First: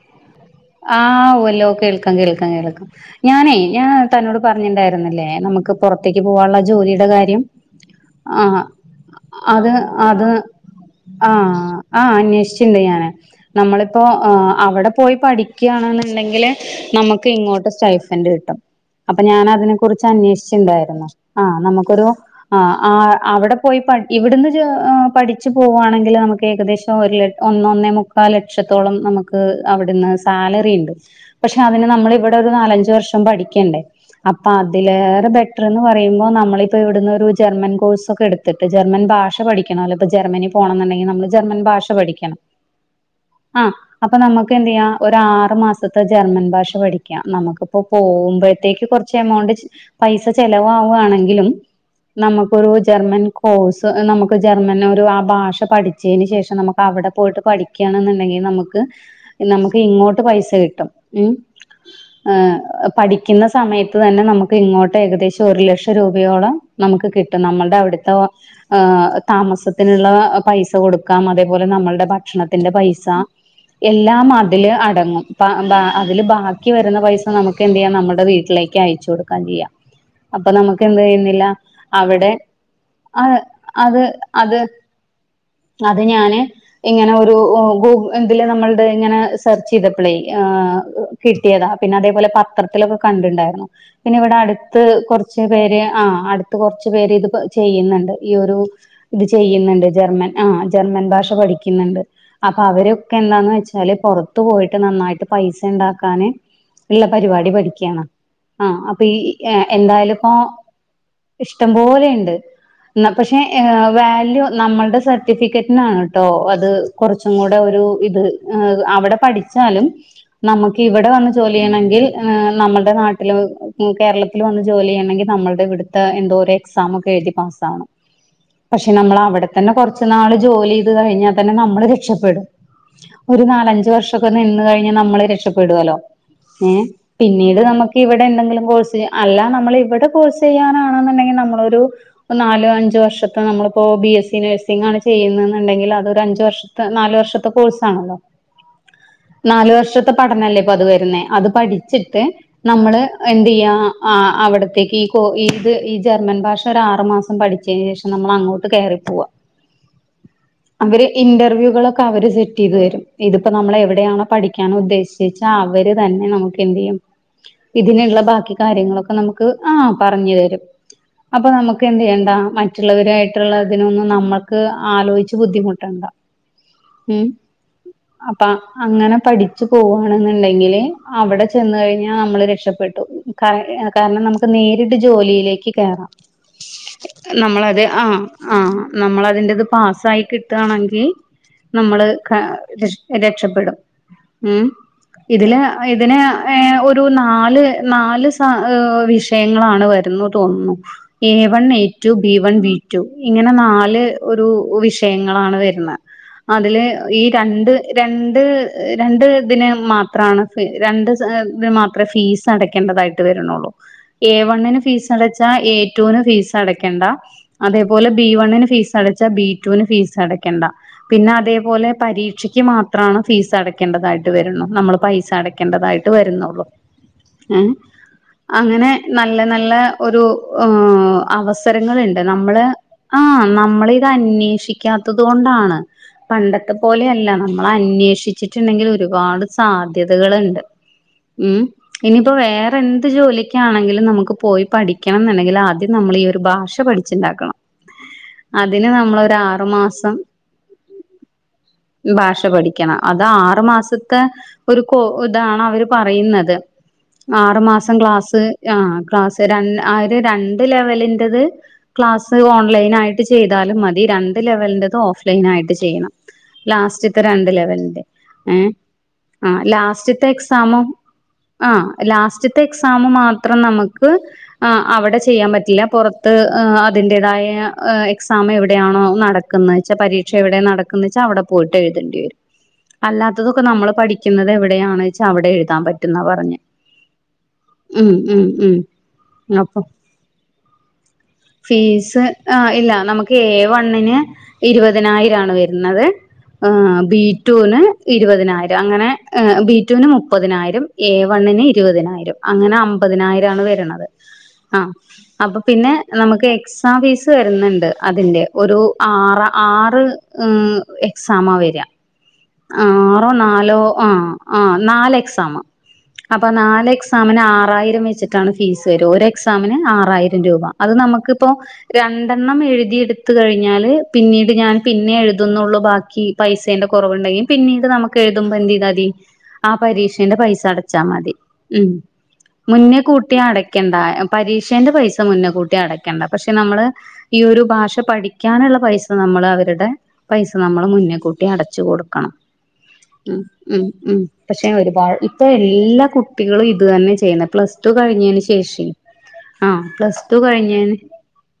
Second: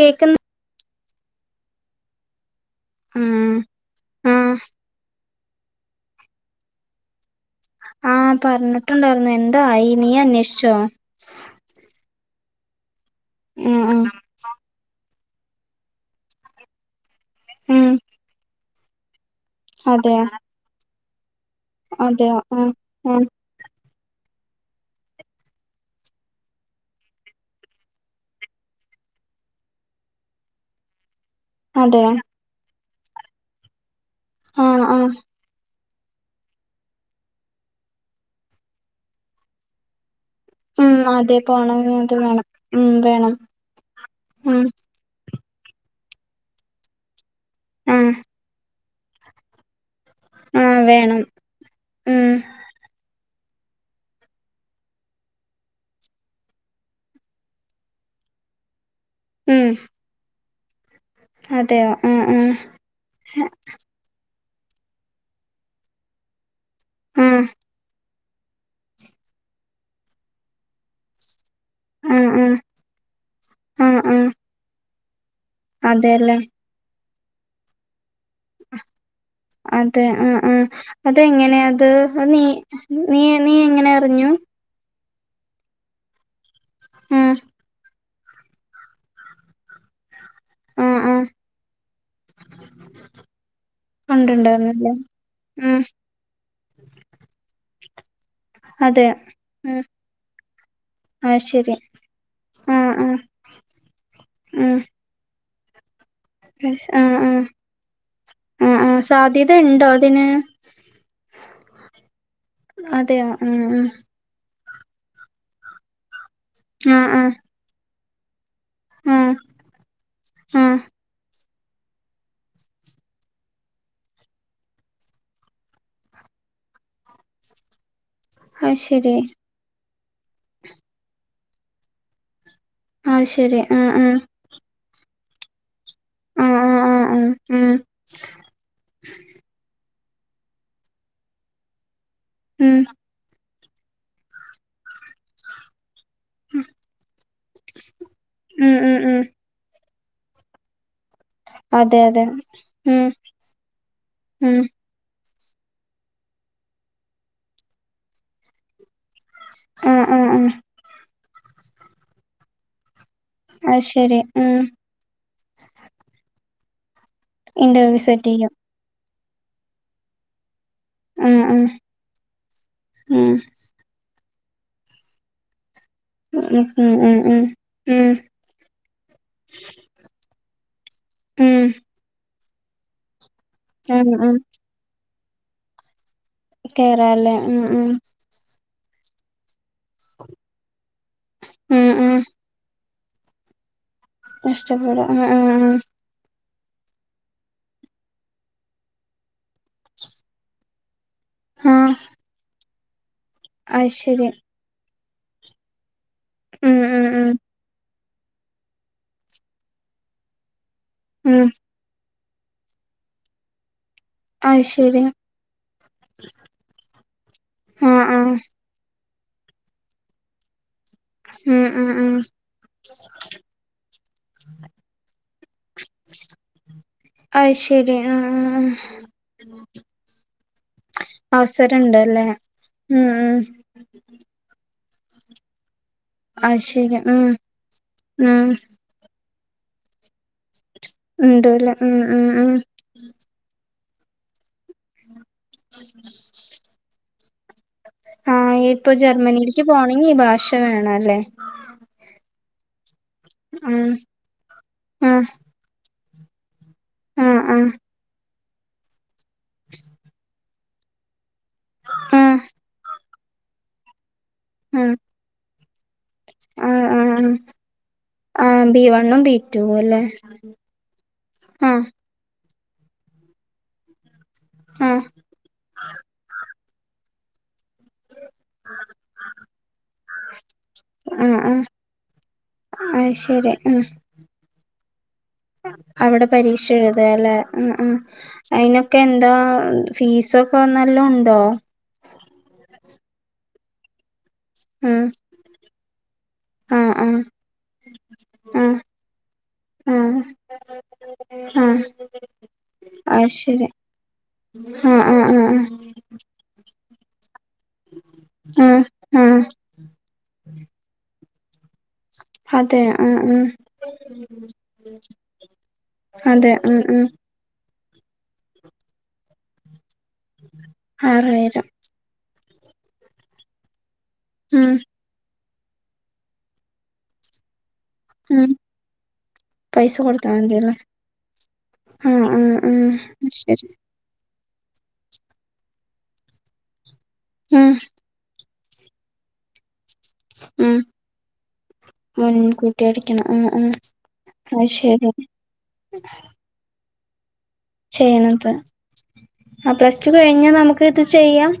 കേക്ക്ന്ന്. ആഹ് ഉവ്വല്ലോ കേൾക്കാം കേൾക്കാം കേൾ ക്കാം ഉം ഞാനേ ഞാൻ തന്നോട് ആഹ് പറഞ്ഞ്ണ്ടായിരുന്നില്ലേ നമുക്ക് പുറത്തേക്ക് പോവാനുള്ള ജോലിയുടെ കാര്യം. ആ ആഹ് പറഞ്ഞിട്ടുണ്ടായിരുന്നു എന്തായി നീ അന്വേഷിച്ചോ? ആ ആ അന്വേഷിച്ചിണ്ട് ഞാന് ഉം ഉം നമ്മളിപ്പോ എഹ് അവിടെ പോയി പഠിക്കാണെന്നുണ്ടെങ്കല് നമുക്ക് ഇങ്ങോട്ട് ഉം സ്റ്റൈഫന്റ് കിട്ടും അപ്പൊ ഞാൻ അ തിനെ കുറിച്ച് അതെയോ അന്വേഷിച്ചിണ്ടായിരുന്നു ആ നമുക്കൊരു അതെയോ ആ ഉം ആ ഉം അവിടെ പോയി പഠി ഇവിടുന്ന് പഠിച്ചു പോവാണെങ്കിൽ നമുക്ക് ഏകദേശം ഒരു ല ഒന്നൊന്നെമു ക്കാൽ ലക്ഷത്തോളം നമുക്ക് അവിടുന്ന് സാലറി ഇണ്ട് പക്ഷേ അതിന് നമ്മൾ അതെയോ ഇവിടെ ഒരു നാലഞ്ച് വർഷം പഠിക്കണ്ടേ അപ്പ ആഹ് ആഹ് അതിലേറെ ബെ റ്റർ പറയുമ്പോ നമ്മളിപ്പോ ഇവിടുന്നു ഒരു ജർമ്മൻ കോഴ്സ് ഒക്കെ എടുത്തിട്ട് ജർമ്മൻ ഭാഷ പഠി ക്കണോലോ ഇപ്പോ ജർമ്മനി പോണം ഉം എന്നുണ്ടെങ്കി നമ്മള് അതെ ജർമ്മൻ പോണം ഭാഷ അത് പഠിക്കണം. വേണം ഉം വേണം ആഹ് അപ്പോ നമ്മുക്ക് ഉം എന്തെ യ്യാം ഒരാറ് മാസത്തെ ജർമ്മെൻ ഭാഷ പഠിക്കാ നമുക്ക്പ്പോ ആഹ് പോവ്മ്പഴത്തേക്ക് കൊറ ച്ചെമൗണ്ട് പൈസ ആഹ് വേണം ചെലവാവാണെങ്കിലും ഉം നമ്മക്കൊരു ജർമ്മൻ കോഴ്സ് ഏഹ് നമുക്ക് ജർമ്മൻ ഒരു ആ ഭാഷ പഠിച്ചേന് ശേഷം നമുക്കവിടെ പോയിട്ട് പഠി ക്കാണ്ന്ന്ണ്ടെങ്കി നമുക്ക് ഉം നമുക്ക് ഇങ്ങോട്ട് പൈസ കിട്ടും ഉം അതെയോ ആഹ് ആഹ് ഏഹ് പഠിക്കുന്ന സമയ ത്ത് തന്നെ നമുക്ക് ഇങ്ങോട്ട് ഏകദേശം ഒരു ലക്ഷം രൂപയോളം നമുക്ക് ആഹ് കിട്ടും നമ്മൾടെ അവിട്ത്ത ഏഹ് താമസത്തിനുള്ള പൈസ കൊടുക്കാം അതേപോലെ നമ്മളുടെ ആഹ് ആഹ് ഭക്ഷണത്തിന്റെ പൈസ ആഹ് ആഹ് എല്ലാം അതില് അടങ്ങും ഇപ്പൊ അതില് അതെല്ലേ ബാക്കി വരുന്ന പൈസ നമുക്ക് എന്തെയ്യാം നമ്മുടെ വീട്ട് ലേക്ക് അയച്ച് കൊടുക്കാൻ ചെയ്യാം അതെ ആഹ് അപ്പൊ ആഹ് നമുക്ക് എന്ത് ചെയ്യുന്നില്ല അതെങ്ങനെ അത് അവിടെ നീ നീ അഹ് നീ എങ്ങനെ അത് അറിഞ്ഞു അത് അത് ഞാന് ഇങ്ങനെ ഉം ഒരു ഇതില് നമ്മളുടെ ഇങ്ങനെ സെർച്ചെയ്തപ്പളേ ഏഹ് ആഹ് ആഹ് കിട്ടിയതാ പിന്നതേപോലെ പത്രത്തിലൊക്കെ കണ്ട്ണ്ടാര്ന്നു പിന്നെ വടെട്ത്ത് കണ്ടിണ്ടായിരുന്നല്ലേ കൊറ്ച്ച് ഉം പേര് ആഹ് അട്ത്ത് കൊറ്ച്ച പേര് ഇത്പ്പോ ചെയ്യ്ന്ന്ണ്ട് ഈ ഒരു അതെ ഇത് ഉം ചെയ്യ്ന്ന്ണ്ട് ജെർമ്മൻ ആഹ് ജെർമ്മൻ ഭാഷ അത് ശരി പഠിക്ക്ന്ന്ണ്ട് ആഹ് അപ്പവരൊക്കെ ആഹ് എന്താന്ന് വെച്ചാല് പൊർത്ത് പോയിട്ട് ഉം നന്നായിട്ട് പൈസണ്ടാക്കാന് ഇള്ള ആഹ് ആഹ് പരിപാടി പഠിക്കാണ് ആഹ് അപ്പൊ ഈ സാധ്യത എ ഉണ്ടോ എന്തായാലും അതിന് പ്പൊ ഇഷ്ടം പോലെയ്ണ്ട് ന്നാ അതെയോ പക്ഷെ ഉം ഉം വാല്യൂ നമ്മൾടെ സർട്ടിഫിക്കറ്റിനാണ് ട്ടോ അത് ആഹ് ആഹ് കൊറ്ച്ചും കൂടെ ഒരു ഇത് ഹേ അവടെ ആഹ് പഠിച്ചാലും ആഹ് നമ്മക്കിവടെ വന്ന് ജോല്യയ്യെണെങ്കിൽ നമ്മൾടെ നാട്ടിലും ഉം കേരളത്തിൽ വന്ന് ജോല്യെയ്യെണെങ്കിൽ നമ്മൾടെവ്ട് ത്ത് എന്തോരെക്സാമൊക്കെഴ്തി പാസ്സാവണം അത് പക്ഷെ ശരി നമ്മള് അവിടെതന്നെ കൊർച്ച് നാള് ജോല്യെയ്ത് കഴിഞ്ഞാ തന്നെ നമ്മൾ രെക്ഷപ്പെടും അത് ഒരു ശരി ആഹ് നാലഞ്ച് ആഹ് വർഷൊക്കെ നിന്ന് കഴിഞ്ഞാ നമ്മള് രക്ഷപ്പെടോല്ലോ ആഹ് ഏഹ് ആഹ് ആഹ് ആഹ് പിന്നീട് ഉം നമ്മക്കിവടെന്തെങ്കിലും കോഴ്സ് അല്ലാ നമ്മളിവടെ കോഴ്സ് ചെയ്യാനാണെന്ന്ണ്ടെങ്കി നമ്മളൊരു നാലോ അഞ്ചോ വർഷ ത നമ്മൾപ്പോ ബി എസ് സി നെഴ്സിങ്ങാണ് ചെയ്യ്ന്നെന്ന്ണ്ടെങ്കിൽ അതൊര് അഞ്ച് വർഷത്തെ നാല് വർഷത്തെ കോഴ്സാണല്ലോ ഉം ഉം ഉം ഉം നാല് വർഷത്തെ പഠനല്ലേപ്പത് വരുന്നേ അത് അതെ പഠിച്ചിട്ട് അതെ ഉം നമ്മള് എന്തെയ്യാ ആഹ് ഉം അവിടെത്തേക്ക് പ്പോ ഈത് ഈ ജെർമ്മെൻ ഭാഷൊരാറ് മാസം പഠ്ച്ചേനേഷം നമ്മളങ്ങോട്ട് കേറിപ്പോവാ ആഹ് ആഹ് ആഹ് അവര് ഇന്റർവ്യൂകളൊക്കെ അവര് സെറ്റെയ്തെരും ഇതിപ്പോ അത് ശരി നമ്മളെവിടെയാണോ ഉം പഠിക്കാനുദ്ദേശ് [unintelligible] ച്ചവര് തന്നെ നമുക്കെന്തെയ്യും ഇന്റർവ്യൂ ഇതിനുള്ള സെറ്റ് ചെയ്യും ബാക്കി കാര്യങ്ങളൊക്കെ നമു ക്ക് ആഹ് പറ്ഞ്ഞെരും ഉം അപ്പം ഉം നമുക്കെന്തെയ്യെണ്ടാ ഉം മറ്റുള്ളവരായ്ട്ടുള്ളതിനൊന്നും നമ്മൾ ക്ക് ആലോയ്ച്ച് ബുദ്ധിമുട്ടണ്ട ഉം ഉം ഉം ഉം ഉം അപ്പാ അങ്ങനെ പഠിച്ചു പോവാണ്ന്ന്ണ്ടെങ്കില് അവിടെ ചെന്ന് ഉം കഴിഞ്ഞാ നമ്മൾ രെക്ഷപ്പെട് കയ് ഉം കാരണം ഉം നമുക്ക് നേരിട്ട് ജോലിയിലേക്ക് കേറാം കേറാല്ലേ ഉം നമ്മളത് ഉം ആഹ് ആഹ് നമ്മളതിന്റെത് പാസ്സായി കിട്ടാണെങ്കി ഉം നമ്മള് ഉം ക രക്ഷ് രക്ഷപ്പെടും ഉം കഷ്ടപ്പെടാ ആഹ് ആഹ് ഇതില് ആഹ് ഇതിനാ ഏയ് ഒരു നാല് നാല് സാ ഏ വിഷയങ്ങളാണ് വരുന്ന് തോന്നുന്നു ഏവൺ ആഹ് ഏറ്റു ബീ വൺ ബീറ്റു ഇങ്ങനെ അത് നാല് ശരി ഒരു വിഷയങ്ങളാണ് വെര്ണെ ഉം അതില് ഉം ഈ ഉം രണ്ട് രണ്ട് രണ്ട് തിന് മാത്രാണ് രണ്ട് ഉം ത് മാത്രേ ഫീസടക്കേണ്ടതായ്ട്ട് വര്ണൊള്ളൂ ഏ അത് വണ്ണിന് ശരി ഫീസടച്ചാ ഏറ്റൂന് ഫീസ്ടക്കണ്ട ആഹ് അതേപോലെ ആഹ് ബീവണ്ണിന് ഫീസ് സടച്ചാ ബീറ്റൂന് ഫീസടക്കണ്ട ഉം ഉം പിന്നതേപോലെ ഉം പരീക്ഷയ്ക്ക് മാത്രമാണ് ഫീസ്ടക്കേണ്ടതായ്ട്ട് വരുന്നു നമ്മൾ പൈസ അടക്കേണ്ടതായിട്ട് വരുന്നൊള്ളു അയ്ശെരി ആഹ് അങ്ങനെ നല്ല നല്ല ഒരു ഓ അവസരം അവസരങ്ങള്ണ്ട് ഇണ്ടല്ലേ നമ്മളെ ഉം ഉം ആഹ് നമ്മളിത് അന്വേഷിക്കാത്തത് കൊണ്ടാണ് പണ്ട അത് ശരി അതുപോലെ ഉം അല്ല നമ്മള് ഉം അന്വേഷിച്ചിട്ടുണ്ടെങ്കിൽ ഒരുപാട് സാധ്യതകള്ണ്ട് ഉം ഉണ്ടല്ലേ ഉം ഇനിപ്പോ ഉം വേറെന്ത് ജോലി ക്കാണെങ്കിലും നമുക്ക് പോയി പഠിക്കണം എന്നുണ്ടെങ്കിൽ ആദ്യം നമ്മള് ഈ ഒരു ബാഷ പഠിച്ചിണ്ടാക്കണം ആഹ് ഇപ്പൊ ജർമ്മനിയിലേക്ക് പോണെങ്കി ഈ ബാഷ വേണല്ലേ ബാഷ പഠിക്കണം അത് ആറു ഉം മാസത്തെ ഒരു കോ ഉം ഇതാണ് അവര് പറയ്ന്നത് ആഹ് ആറ് ആഹ് മാസം ക്ലാസ് ആഹ് ക്ലാസ് രൺ ആഹ് ഒര് രണ്ട് ലെവലിൻറത് ആഹ് ക്ലാസ്സ് ഓൺലൈനായിട്ട് ചെയ്താലും മതി രണ്ട് ആഹ് ലെവലിൻറത് ഓഫ്‌ലൈൻ ആയിട്ട് ചെയ്യണം ആഹ് ലാസ്റ്റ്ത്തെ ആഹ് രണ്ട് ലെവലിന്റെ ആഹ് ഏഹ് ബി വണ്ണും ബി ആഹ് ടുവും അല്ലേ ലാസ്റ്റ്ത്തെ എക്സാമും ആഹ് ലാസ് റ്റ്ത്തെ എക്സാമ് മാത്രം നമ്മക്ക് ആഹ് അവിടെ ചെയ്യാൻ പറ്റില്ല പൊറത്ത് ങ് അതിന്റേതായ ഏഹ് എക്സാം എവിടെയാണോ നടക്കുന്നേച്ചാ പരീക്ഷ എവിടെ ക്കുന്നേച്ചാ ആഹ് അവടെ ആഹ് പോയിട്ട് എഴുതേണ്ടി വരും. അത് ശരി അല്ലാത്തതൊക്കെ ഉം നമ്മള് പഠിക്കുന്നത് എവിടെയാണ് വെച്ചാ അവിടെ എഴുതാൻ പറ്റുന്നാ അവിടെ പറഞ്ഞെ പരീക്ഷ എഴുതാല്ലേ ഉം ഉം ഉം ഉം അയിനൊക്കെ എന്താ അപ്പൊ ഫീസൊക്കെ നല്ല ഉണ്ടോ ഫീസ് ആഹ് ഇല്ല നമുക്ക് എ വണ്ണിന് ഉം ഇരുപതിനായിരം ആണ് വര്ണത് ആഹ് ബി ടു വിന് ഇരുപതിനായിരം ആഹ് അങ്ങനെ ബി ടു വിന് ആഹ് മുപ്പതിനായിരം എ വണ്ണിന് ആഹ് ഇരുപതിനായിരം അങ്ങനെ അത് അമ്പതിനായിരം ആണ് ശരി വര്ണത് ആഹ് അപ്പ പിന്നെ നമക്ക് എക്സാം ഫീസ് വരുന്നുണ്ട് അതിന്റെ. ഒരു ആഹ് ആഹ് ആറ ആറ് ങ് എക്സാമാ വര അതെ ആഹ് ആറോ ആഹ് നാലോ ആഹ് ആഹ് നാല് എക്സാമ അപ്പ അതെ ഉം നാല് ഉം എക്സാമിന് ആറായിരം വെച്ചിട്ട് റ്റണ് ഫീസ് വരും. ഒര് എക്സാമിന് ആറായിരം രൂപ. അത് നമുക്കിപ്പൊ ആറായിരം രണ്ടെണ്ണം എഴുതി ഇട്ത്ത് കഴിഞ്ഞാല് പിന്നീട് ഉം ഞാൻ എഴുതുന്നുള്ളു ബാക്കി പൈസേന്റെ കൊറവുണ്ടെങ്കി പിന്നീട് നമ്മ ക്ക് ഉം എഴുതുമ്പ എന്ത് ചെയ്താതി ആഹ് പൈസ കൊടുത്താ പരീക്ഷേന്റെ പൈസ മതിയല്ലേ അടച്ചാ മതി. ഉം ആഹ് ആഹ് മുന്നേ ആഹ് കൂട്ടി ശരി അടക്കെണ്ട പരീക്ഷേന്റെ പൈസ മുന്നേ കൂട്ടി അടക്കണ്ട. പക്ഷെ നമ്മള് ഈ ഒരു ഉം ഭാഷ പഠി ക്കാനുള്ള പൈസ നമ്മള് അവര്ടെ പൈസ ഉം നമ്മള് മുന്നേ കൂട്ടി അടച്ചു കൊടുക്കണം മുൻകൂട്ടി അടിക്കണം ഉം ആഹ് ആഹ് ഉം ഉം അത് പക്ഷെ ഒരുപാ ശരി ഇപ്പ എല്ലാ കു ട്ടികളും ഇതു തന്നെ ചെയ്യുന്നേ. പ്ലസ് ടു കഴിഞ്ഞേന് ചെയ്യണത് ശേഷേ ആ ആഹ് പ്ലസ് ടു കഴിഞ്ഞാ നമുക്ക് കഴിഞ്ഞേന് ഇത് ചെയ്യാം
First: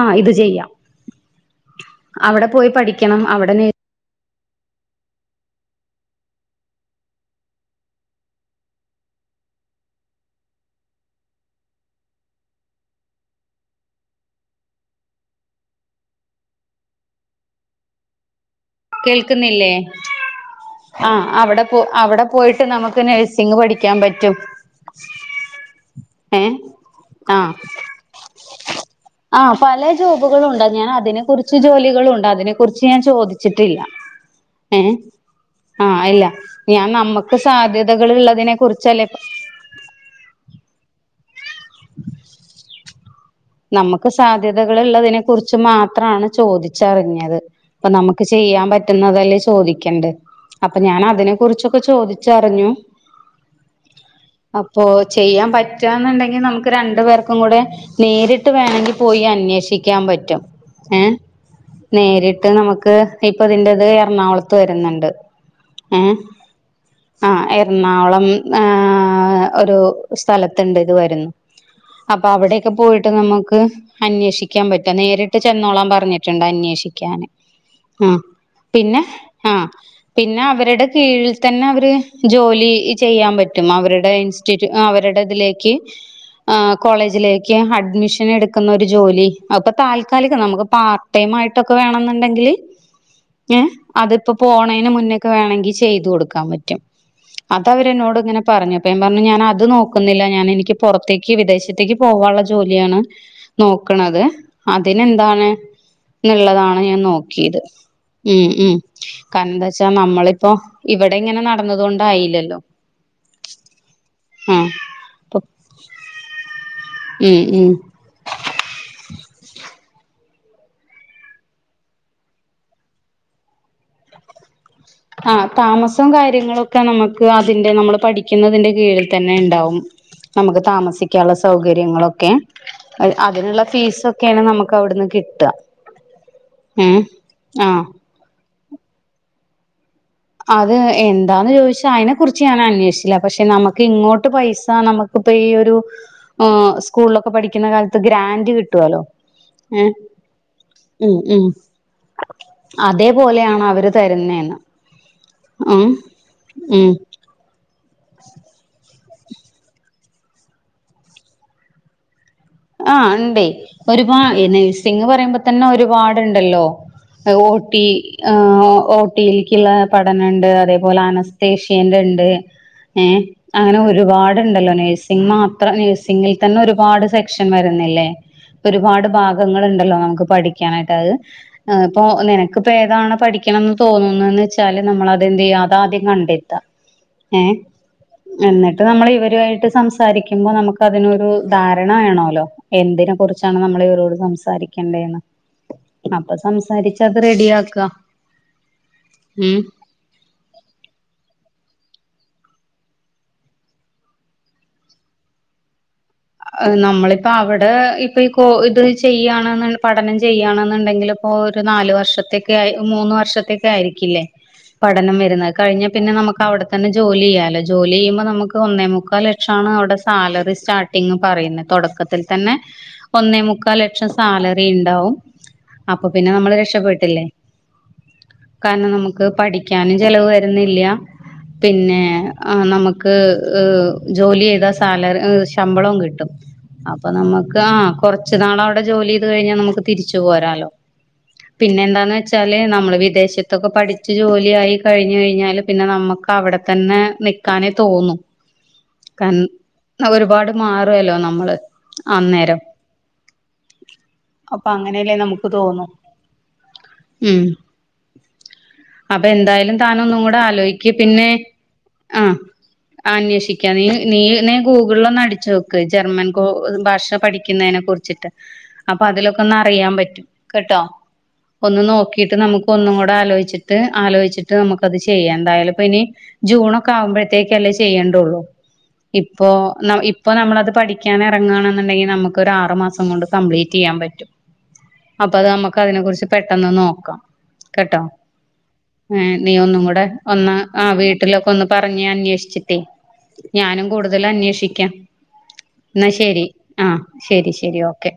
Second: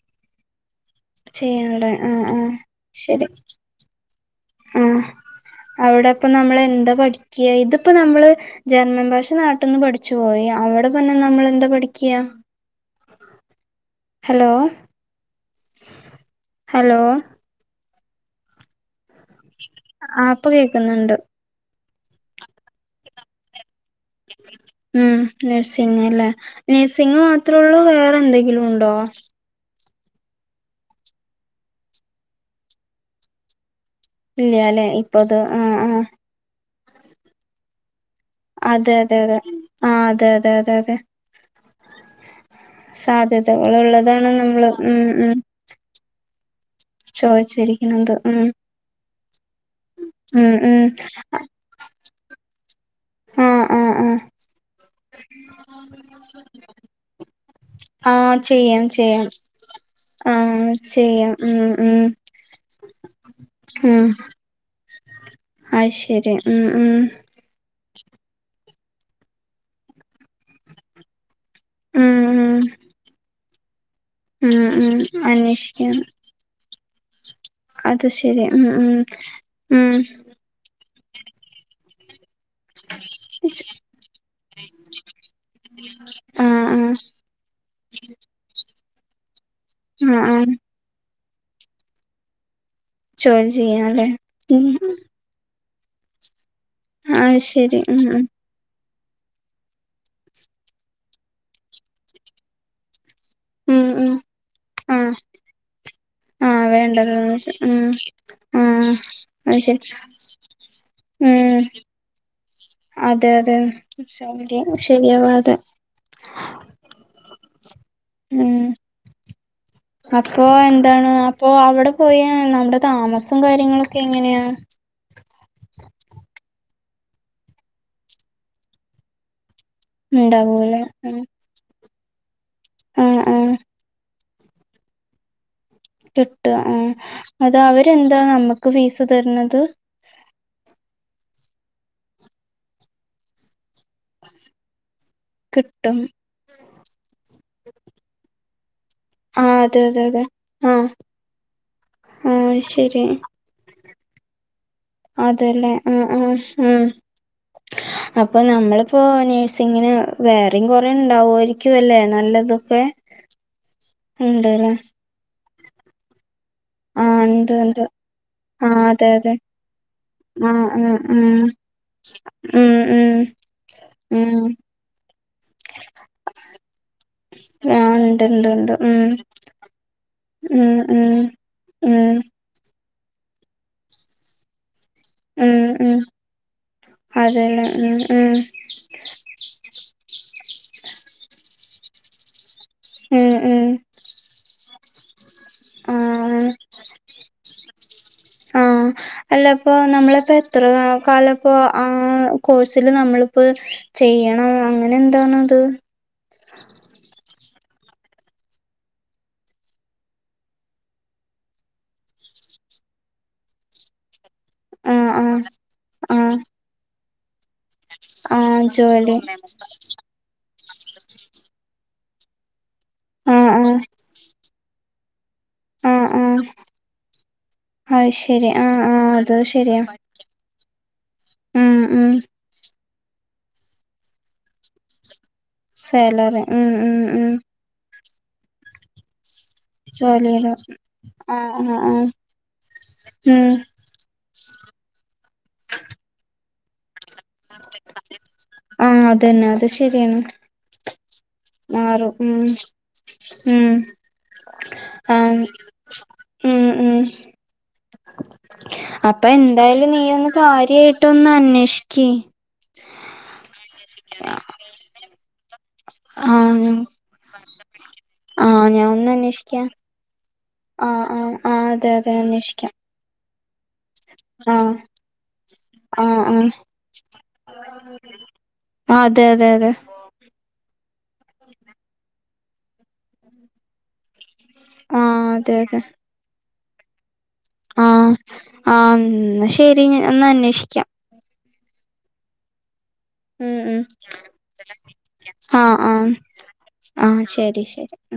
ആഹ് ഇത് ചെയ്യാം ചെയ്യാല്ലേ ആഹ് അവിട ആഹ് പോയി പഠിക്കണം ശരി അവിട നേ അവിട ഇപ്പം നമ്മള് എന്താ പഠിക്ക്‌യാ ഇതിപ്പ നമ്മള് ജർമ്മൻ ഭാഷ നാട്ടിന്ന് പഠിച്ചുപോയി അവടെ പിന്നെ നമ്മള് എന്താ പഠിക്ക് ഹലോ ഹലോ കേൾക്കുന്നില്ലേ ആ ഇപ്പൊ കേക്കുന്നുണ്ട് ആഹ് അവട പോ അവടെ പോയിട്ട് നമുക്ക് നേഴ്സിങ് പഠിക്കാൻ പറ്റും ഉം നഴ്സിങ് അല്ലേ ഏഹ് നഴ്സിങ് ആഹ് മാത്രേ ഒള്ളൂ വേറെ എന്തെങ്കിലും ഇണ്ടോ? ആഹ് പല ജോബുകളും ഒണ്ട് ഞാൻ അതിനെ കുറിച്ച് ജോലികളുണ്ട് അതിനെ കുറിച്ച് ഞാൻ ചോദിച്ചിട്ടില്ല ഇല്ല അല്ലെ ഏഹ് ഇപ്പത് ആ ആ ആഹ് ഇല്ല ഞാൻ നമ്മക്ക് സാധ്യതകള്‌ ഇള്ള അതെ അതെ അതെ ആഹ് അതെ അതെ അതെ അതെ സാധ്യ നമ്മക്ക് സാധ്യതകൾ ഇള്ളതിനെ കുറിച്ച് മാത്ര ആണ് ചോദി ച്ചറിഞ്ഞത് പ്പം ചോദിച്ചിരിക്കുന്നത് നമ്മക്ക് ഉം ചെയ്യാൻ പറ്റുന്നതല്ലേ ചോദിക്കണ്ടെ ഉം അപ്പം ഉം ഞാൻ അതിനെ കുറിച്ചൊക്കെ ചോദിച്ചറിഞ്ഞു ആ ആ ആ അപ്പോ ചെയ്യാ പറ്റന്നുണ്ടെങ്കിൽ നമുക്ക് രണ്ടു പേർക്കുകൂടെ ആ നേരിട്ട് ട്ട് ചെയ്യാം വേണെങ്കി പോയി ചെയ്യാം ആ അന്വേഷിക്കാപറ്റും ഏഹ് ചെയ്യാം ഉം ഉം നേരിട്ട് നമക്ക് ദേ ഇപ്പതിൻ്റെത് ഉം എർണാകുളത്ത് വെരുന്നുണ്ട് അത് ഏഹ് ശരി ഉം ഉം ആഹ് എർണാകുളം ഏഹ് ഒരു സ്ഥലത്തുണ്ട് ഇത് വരുന്ന് ഉം അപ്പൊ ഉം അവിടെക്കെ പോയിട്ട് നമുക്ക് ഉം അന്വേഷിക്കാൻ ഉം പറ്റും നേരിട്ട് ചെന്നോളാൻ അന്വേഷിക്കാം പറഞ്ഞ് ട്ടൊണ്ട് അന്വേഷിക്കാന് അത് ആഹ് ശരി ഉം ഉം പിന്നെ ആഹ് ഉം പിന്നെ അവരടെ കീഴിൽ തന്നെ അവര് ജോലി ചെയ്യാൻ പറ്റും അവരുടെ ഇൻസ്റ്റിറ്റ്യൂ ആ അവരുടെതിലേക്ക് ആ ആഹ് ആ കോളേജിലേക്ക് അഡ് നെടുക്കുന്നൊരു ജോലി അപ്പൊ ആഹ് താൽക്കാലിക ആഹ് നമുക്ക് പാർട്ട്ടൈമായിട്ടൊക്കെ വേണെന്നുണ്ടെങ്കില് ജോലി ഏഹ് ചെയ്യാല്ലേ അതിപ്പോ ഉം പോണേന് മുന്നേ ക്കെ വേണെങ്കി ചെയ്തു കൊടുക്കാൻ പറ്റും അത് ശരി ഉം ഉം അതവരെന്നോടിങ്ങനെ പറഞ്ഞപ്പോ ഞാൻ പറഞ്ഞു ഞാൻ അത് നോക്കുന്നില്ല ഞാൻ എനിക്ക് പൊറത്തേക്ക് വിദേശത്തേക്ക് പോവാനുള്ള ജോ ജോലിയാണ് ഉം ഉം നോക്കണത് ആഹ് അതിനെന്താണ് ആഹ് ന്ന്ള്ളതാണ് ഞാൻ വേണ്ടല്ലോ നോക്കിയത് ഉം ഉം ഉം ആഹ് അത് കാരണന്താച്ചാ ശരി നമ്മളിപ്പോ ഇവിടെ ഇങ്ങനെ നടന്നത് കൊണ്ടായില്ലല്ലോ അതെയതെ ആഹ് [unintelligible] ശരിയാവാതെ ഉം ഉം അപ്പോ എന്താണ് അപ്പൊ അവടെ പോയാ നമ്മുടെ താമസം കാര്യങ്ങളൊക്കെ എങ്ങനെയാ ആഹ് താമസോം കാര്യങ്ങളൊക്കെ നമ്മക്ക് അതിന്റെ നമ്മള് പഠിക്കുന്നതിന്റെ കീഴിൽ തന്നെ ഇണ്ടാവും നമ്മക്ക് ഉണ്ടാവൂല ഉം താമസിക്കാനൊള്ള സ സൗകര്യങ്ങളൊക്കെ അഹ് ആഹ് ആഹ് അതിനൊള്ള ഫീസൊക്കൊണ് നമ്മക്കവിടുന്ന് കിട്ടാ കിട്ടാ ആഹ് അത് അവരെന്താ നമ്മക്ക് ഫീസ് തരുന്നത് അത് എന്താന്ന് ചോയിച്ചാ അയിനെ കുറിച്ച് ഞാൻ അന്വേഷില്ല പക്ഷെ നമുക്കിങ്ങോട്ട് പൈസ നമക്ക് ഇപ്പൊ ഈയൊരു കിട്ടും ഏഹ് സ്കൂൾലൊക്കെ പഠിക്കുന്ന കാലത്ത് ഗ്രാന്റ് കിട്ടുവല്ലോ ആഹ് അതെ ഏഹ് അതെ അതെ ആഹ് ഉം ഉം ആഹ് ശരി അതേപോലെയാണ് അവര് തെര്ന്നേന്ന് അതെല്ലേ ആഹ് ആഹ് ഉം അപ്പൊ നമ്മളിപ്പോ നേഴ്സിങ്ങിന് വേറെയും കൊറേണ്ടാവാരിക്ക്വല്ലേ നല്ലത് ആഹ് ഇണ്ടേ ഒരുപാ ഈ നേസിംഗ് പറയുമ്പോ തന്നെ ഒരുപാട്ണ്ടല്ലോ ആ ഏഹ് ഉണ്ട് ഉണ്ട് ഓട്ടി ആ ഏഹ് അതെ അതെ ഓട്ടിയിലേക്കുള്ള പഠനണ്ട് ആ ആ അതേപോലെ ആ അനസ്തേ ഷ്യന്റെണ്ട് ഉം ഏഹ് ഉം അങ്ങനെ ഉം ഒരുപാട്ണ്ടല്ലോ നേഴ്സ് സിംഗ് മാത്രം നേഴ്‌സിങ്ങിൽ തന്നെ ഒരുപാട് സെ ക്ഷൻ ആ വരുന്നില്ലേ ഉണ്ട് ഉണ്ട് ഉണ്ട് ഉം ഒരുപാട് ഭാഗങ്ങള്ണ്ടല്ലോ നമുക്ക് ഉം പഠിക്കാനായിട്ട് അത് ഉം ഏഹ് ഉം ഇപ്പൊ നിനക്കിപ്പോ ഏതാണ് പഠിക്കണംന്ന് തോന്നുന്നെന്ന്ച്ചാ ച്ചാല് ഉം നമ്മളതെന്തെയ്യാ ഉം അതാദ്യം കണ്ടെത്ത്വാ ഏഹ് അതെല്ലേ ഉം ഉം എന്നി ട്ട് നമ്മളിവര്വാട്ട് സംസാരിക്കുമ്പോ നമ്മക്കതിനൊരു ധാരണ വേണല്ലോ എന്തിനെ ഉം കുറിച്ചാണ് ഉം നമ്മളിവരോട് സംസാരിക്കണ്ടേന്ന് ആ അപ്പൊ സംസാരിച്ചത് റെഡിയാക്ക്വാ ഉം പ്പൊ നമ്മളിപ്പോ എത്ര കാ കാലപ്പോ ആ കോഴ്സില് നമ്മളിപ്പോ ചെയ്യണോ അങ്ങനെന്താണത് നമ്മളിപ്പ അവടെ ഇപ്പൊ ഈ കോ ഇത് ചെയ്യാണ്ന്ന് പഠനം ചെയ്യാണ്ന്ന്ണ്ടെങ്കില് ഇപ്പോരു നാലുവർഷത്തേക്കായ് മൂന്ന് വർഷത്തേക്കായ്രിക്കില്ലേ ആ പഠനം ആ വെരുന്നെ അത്‌ കഴിഞ്ഞാ പിന്നെ ആ നമക്കവിടെ തന്നെ ജോലി ചെയ്യാലോ ജോലിചെയ്യുമ്പോ ന ആ നമുക്ക് ജോലി ഒന്നേമുക്കാലക്ഷാണ് അവടെ സാലറി സ്റ്റാർട്ടിങ്ങ് പറയ്ന്നെ തൊടക്ക ത്തിൽ തന്നെ ആ ആ ഒന്നേമുക്കാൽലക്ഷം സാലറി ഇണ്ടാവും അപ്പൊ ആഹ് പിന്നെ ആഹ് നമ്മള് രക്ഷപപ്പെട്ടില്ലേ അത് ശെരി ആഹ് കാരണം ആഹ് നമക്ക് അത് ശെരിയാ പഠിക്കാനും ചെലവ് വരുന്നില്ല ഉം പിന്നെ ഉം ആഹ് നമുക്ക് ഏഹ് ജോലി ചെയ്താ സാലറി ശമ്പളവും കിട്ടും സാലറി ഉം ഉം അപ്പൊ ഉം നമുക്ക് ആഹ് കൊറച്ച് നാൾ അവിടെ ജോലി ചെയ്ത് കഴിഞ്ഞാൽ നമുക്ക് തിരിച്ചു ജോലിയില് പോരാലോ ആഹ് ആഹ് പിന്നെ ആഹ് എന്താന്ന് വെച്ചാല് നമ്മള് ഉം വിദേശത്തൊക്കെ പഠ ഠിച്ച് ജോലി ആയി കഴിഞ്ഞു കഴിഞ്ഞാൽ പിന്നെ നമുക്ക് അവിടെത്തന്നെ നിക്കാനെ തോന്നു ആഹ് കൻ അതന്നെ അത് ശെരിയാണ് ഒരുപാട് മാറല്ലോ നമ്മള് മാറും ഉം അന്നേരം ഉം അപ്പൊ അങ്ങനെക്കെ ആഹ് നമുക്ക് തോന്നും ഉം അപ്പൊ എന്തായാലും താൻ നീ ഒന്നും ഒന്ന് കൂടെ ആലോചിക്ക് പിന്നെ കാര്യായിട്ടൊന്ന് അന്വേഷിക്ക് ആഹ് അന്വേഷിക്കാ നീ നീ എന്നെ ഗൂഗിളിൽ ഒന്ന് അടിച്ചു നോക്ക്‌ ജർമ്മൻ ആഹ് ഭാഷ പഠിക്കുന്നതിനെ കുറിച്ചിട്ട് ആഹ് ഞാൻ അപ്പൊ അതിലൊക്കെ ഒന്ന് അന്വേഷിക്കാം അറിയാൻ പറ്റും കേട്ടോ ആഹ് ആഹ് ആഹ് ഒന്ന് അതെ അതെ നോക്കിട്ട് നമുക്ക് അന്വേഷിക്കാം ഒന്നും കൂടെ ആലോചിച്ചിട്ട് ട്ട് ആലോചിച്ചിട്ട് ആഹ് നമുക്കത് ചെയ്യാം എന്തായാലും ഇപ്പ ഇനി ആഹ് ആഹ് ജൂണൊക്കെ ആവുമ്പഴത്തേക്കല്ലേ ചെയ്യേണ്ടുള്ളൂ അതെ അതെ ഇപ്പൊ അതെ ഇപ്പൊ നമ്മളത് പഠിക്കാൻ ഇറങ്ങുകയാണെന്നുണ്ടെങ്കിൽ നമുക്ക് ഒരു ആറ് മാസം കൊണ്ട് കംപ്ലീറ്റ് ചെയ്യാൻ പറ്റും ആഹ് അപ്പ അത് അതെ നമ്മുക്ക് അതെ അതിനെ കുറിച്ച് പെട്ടെന്ന് നോക്കാം കേട്ടോ ആഹ് ആഹ് ഏ എന്നാ നീ ഒന്നും ശെരി ഞാൻ കൂടെ ഒന്ന് ആ അന്വേഷിക്കാം വീട്ട വീട്ടിലൊക്കെ ഒന്ന് പറഞ്ഞ് അന്വേഷിച്ചിട്ടേ ഉം ഉം ഞാനും കൂടുതൽ അന്വേഷിക്കാം ആഹ് എന്നാ ആഹ് ശരി ആഹ് ശരി ശരി ഓക്കെ